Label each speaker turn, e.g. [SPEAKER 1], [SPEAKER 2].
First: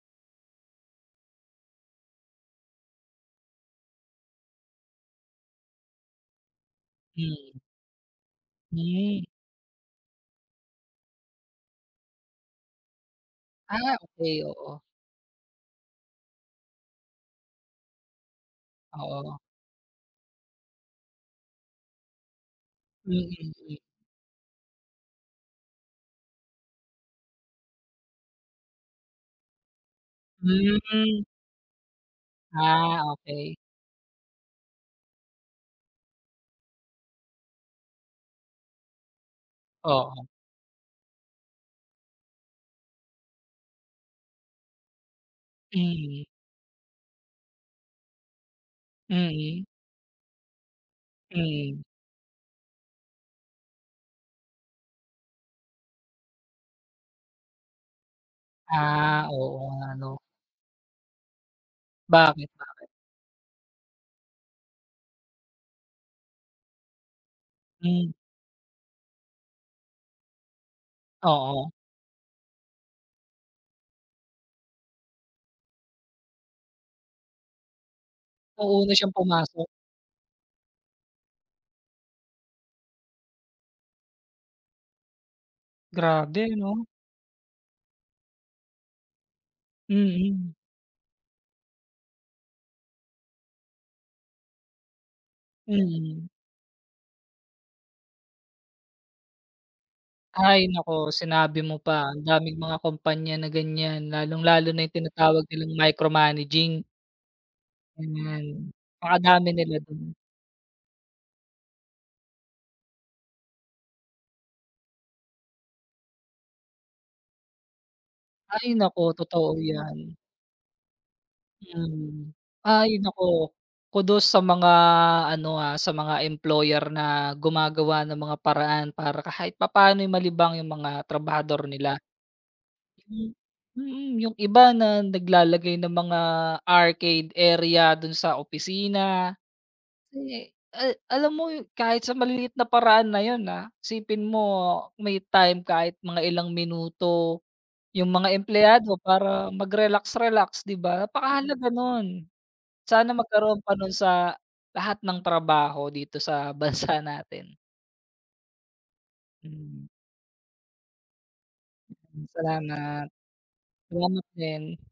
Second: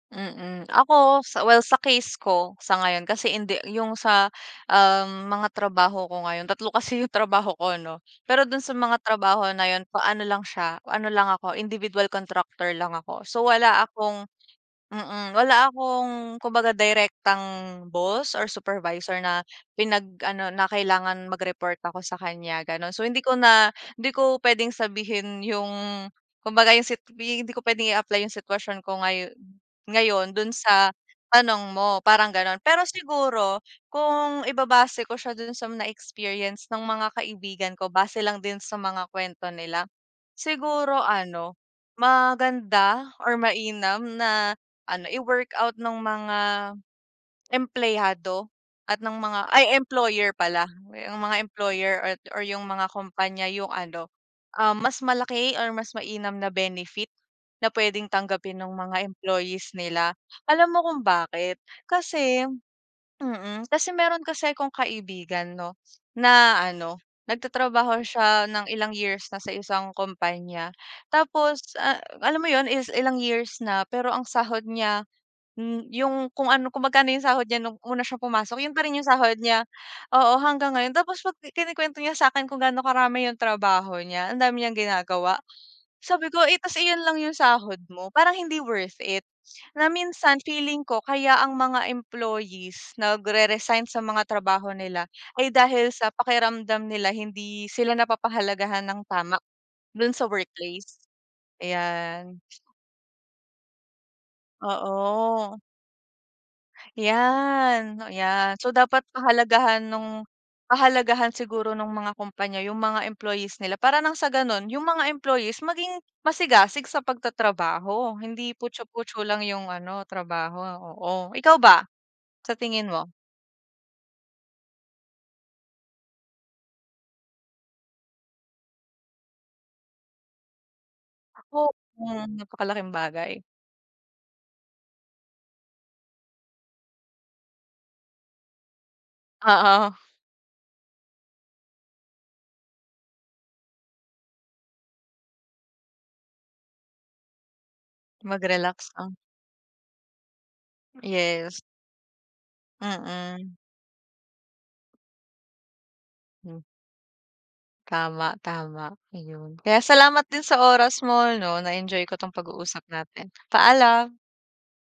[SPEAKER 1] Mm. Ako sa well sa case ko, sa ngayon, kasi hindi yung sa, um, mga trabaho ko ngayon, 3 kasi yung trabaho
[SPEAKER 2] Hmm.
[SPEAKER 1] ko no, pero dun sa mga
[SPEAKER 2] Hmm.
[SPEAKER 1] trabaho na yun ano lang siya, ano lang ako, individual contractor lang ako. So wala
[SPEAKER 2] Ah,
[SPEAKER 1] akong
[SPEAKER 2] okay oo.
[SPEAKER 1] mm, wala akong kumbaga direktang boss or supervisor
[SPEAKER 2] Oo.
[SPEAKER 1] na pinag-ano na kailangan mag-report ako sa kanya ganun. So hindi ko na na
[SPEAKER 2] Mm.
[SPEAKER 1] hindi ko pwedeng sabihin yung kumbaga yung sit hindi ko pwedeng i-apply yung sitwasyon ko ngayo ngayon dun sa
[SPEAKER 2] Hmm.
[SPEAKER 1] tanong mo parang ganon. Pero
[SPEAKER 2] Ah, okay.
[SPEAKER 1] siguro kung ibabase ko siya dun sa mga experience ng mga kaibigan ko, base lang din sa mga kwento nila,
[SPEAKER 2] Oo.
[SPEAKER 1] siguro ano, maganda or mainam na ano, i-workout ng
[SPEAKER 2] Mhm.
[SPEAKER 1] mga, empleyado at ng mga
[SPEAKER 2] Mm.
[SPEAKER 1] ay employer pala, yung mga
[SPEAKER 2] Mm.
[SPEAKER 1] employer at or yung mga kompanya yung ano ah, mas malaki or mas mainam na benefit na pwedeng tanggapin ng mga
[SPEAKER 2] Ah, oo
[SPEAKER 1] employees
[SPEAKER 2] nga
[SPEAKER 1] nila.
[SPEAKER 2] no.
[SPEAKER 1] Alam mo kung bakit kasi
[SPEAKER 2] Bakit bakit?
[SPEAKER 1] mm kasi meron kasi akong kaibigan 'no, na ano, nagtatrabaho
[SPEAKER 2] Hmm.
[SPEAKER 1] siya ng ilang years na sa isang kompanya tapos
[SPEAKER 2] Oo.
[SPEAKER 1] a alam mo 'yon, is ilang years na pero ang sahod niya, hmm, yung kung ano, kung magkano 'yong sahod niya nung una siyang pumasok
[SPEAKER 2] Nung
[SPEAKER 1] yun pa
[SPEAKER 2] una
[SPEAKER 1] rin yung
[SPEAKER 2] siyang
[SPEAKER 1] sahod niya,
[SPEAKER 2] pumasok.
[SPEAKER 1] oo, hanggang ngayon. Tapos 'pag kinukwento niya sa'kin kung gaano karami yung trabaho niya, ang dami niyang ginagawa, sabi ko,
[SPEAKER 2] Grabe
[SPEAKER 1] "Eh tas
[SPEAKER 2] 'no.
[SPEAKER 1] iyon lang yung sahod mo, parang hindi worth it." Na minsan
[SPEAKER 2] Mm.
[SPEAKER 1] feeling ko kaya ang mga employees nag-re-resign sa mga trabaho nila ay dahil sa
[SPEAKER 2] Hmm.
[SPEAKER 1] pakiramdam nila hindi sila napapahalagahan ng tama dun sa
[SPEAKER 2] Ay,
[SPEAKER 1] workplace.
[SPEAKER 2] naku sinabi mo pa, ang
[SPEAKER 1] Ayan.
[SPEAKER 2] daming mga kumpanya na ganyan, lalong lalo na yung tinatawag
[SPEAKER 1] Oo.
[SPEAKER 2] nilang micromanaging.
[SPEAKER 1] Yan, yan.
[SPEAKER 2] Hmm,
[SPEAKER 1] So dapat
[SPEAKER 2] napakadami nila
[SPEAKER 1] pahalagahan
[SPEAKER 2] dun.
[SPEAKER 1] nung pahalagahan siguro nung mga kumpanya yung mga employees nila para ng sa ganon, yung mga employees maging masigasig sa pagtatrabaho, hindi
[SPEAKER 2] Ay,
[SPEAKER 1] putchu
[SPEAKER 2] naku
[SPEAKER 1] putchu lang
[SPEAKER 2] totoo
[SPEAKER 1] yung ano
[SPEAKER 2] yan.
[SPEAKER 1] trabaho, oo. Ikaw ba,
[SPEAKER 2] Hmm,
[SPEAKER 1] sa
[SPEAKER 2] ay
[SPEAKER 1] tingin mo?
[SPEAKER 2] naku, kudos sa mga ano, ah, sa mga employer na gumagawa ng mga paraan para kahit papaano'y malibang yung mga
[SPEAKER 1] O,
[SPEAKER 2] trabahador nila.
[SPEAKER 1] mm, napakalaking
[SPEAKER 2] M
[SPEAKER 1] bagay.
[SPEAKER 2] Mm, yung iba na naglalagay ng mga arcade area dun sa opisina.
[SPEAKER 1] Oo.
[SPEAKER 2] Eh, ah, alam mo kahit sa maliit na paraan na yun, ah, isipin mo may time kahit mga ilang minuto yung mga
[SPEAKER 1] Mag-relax
[SPEAKER 2] empleyado
[SPEAKER 1] ah.
[SPEAKER 2] para mag-relax relax, di ba,
[SPEAKER 1] Yes.
[SPEAKER 2] napakahalaga nun. Sana
[SPEAKER 1] Mm.
[SPEAKER 2] magkaroon pa nun sa lahat ng trabaho dito sa
[SPEAKER 1] Hmm.
[SPEAKER 2] bansa natin.
[SPEAKER 1] Tama, tama ayun. Kaya
[SPEAKER 2] Hmm.
[SPEAKER 1] salamat din sa oras mo no, na-enjoy ko
[SPEAKER 2] Mm,
[SPEAKER 1] 'tong pag-uusap
[SPEAKER 2] salamat.
[SPEAKER 1] natin, paalam.
[SPEAKER 2] Salamat din.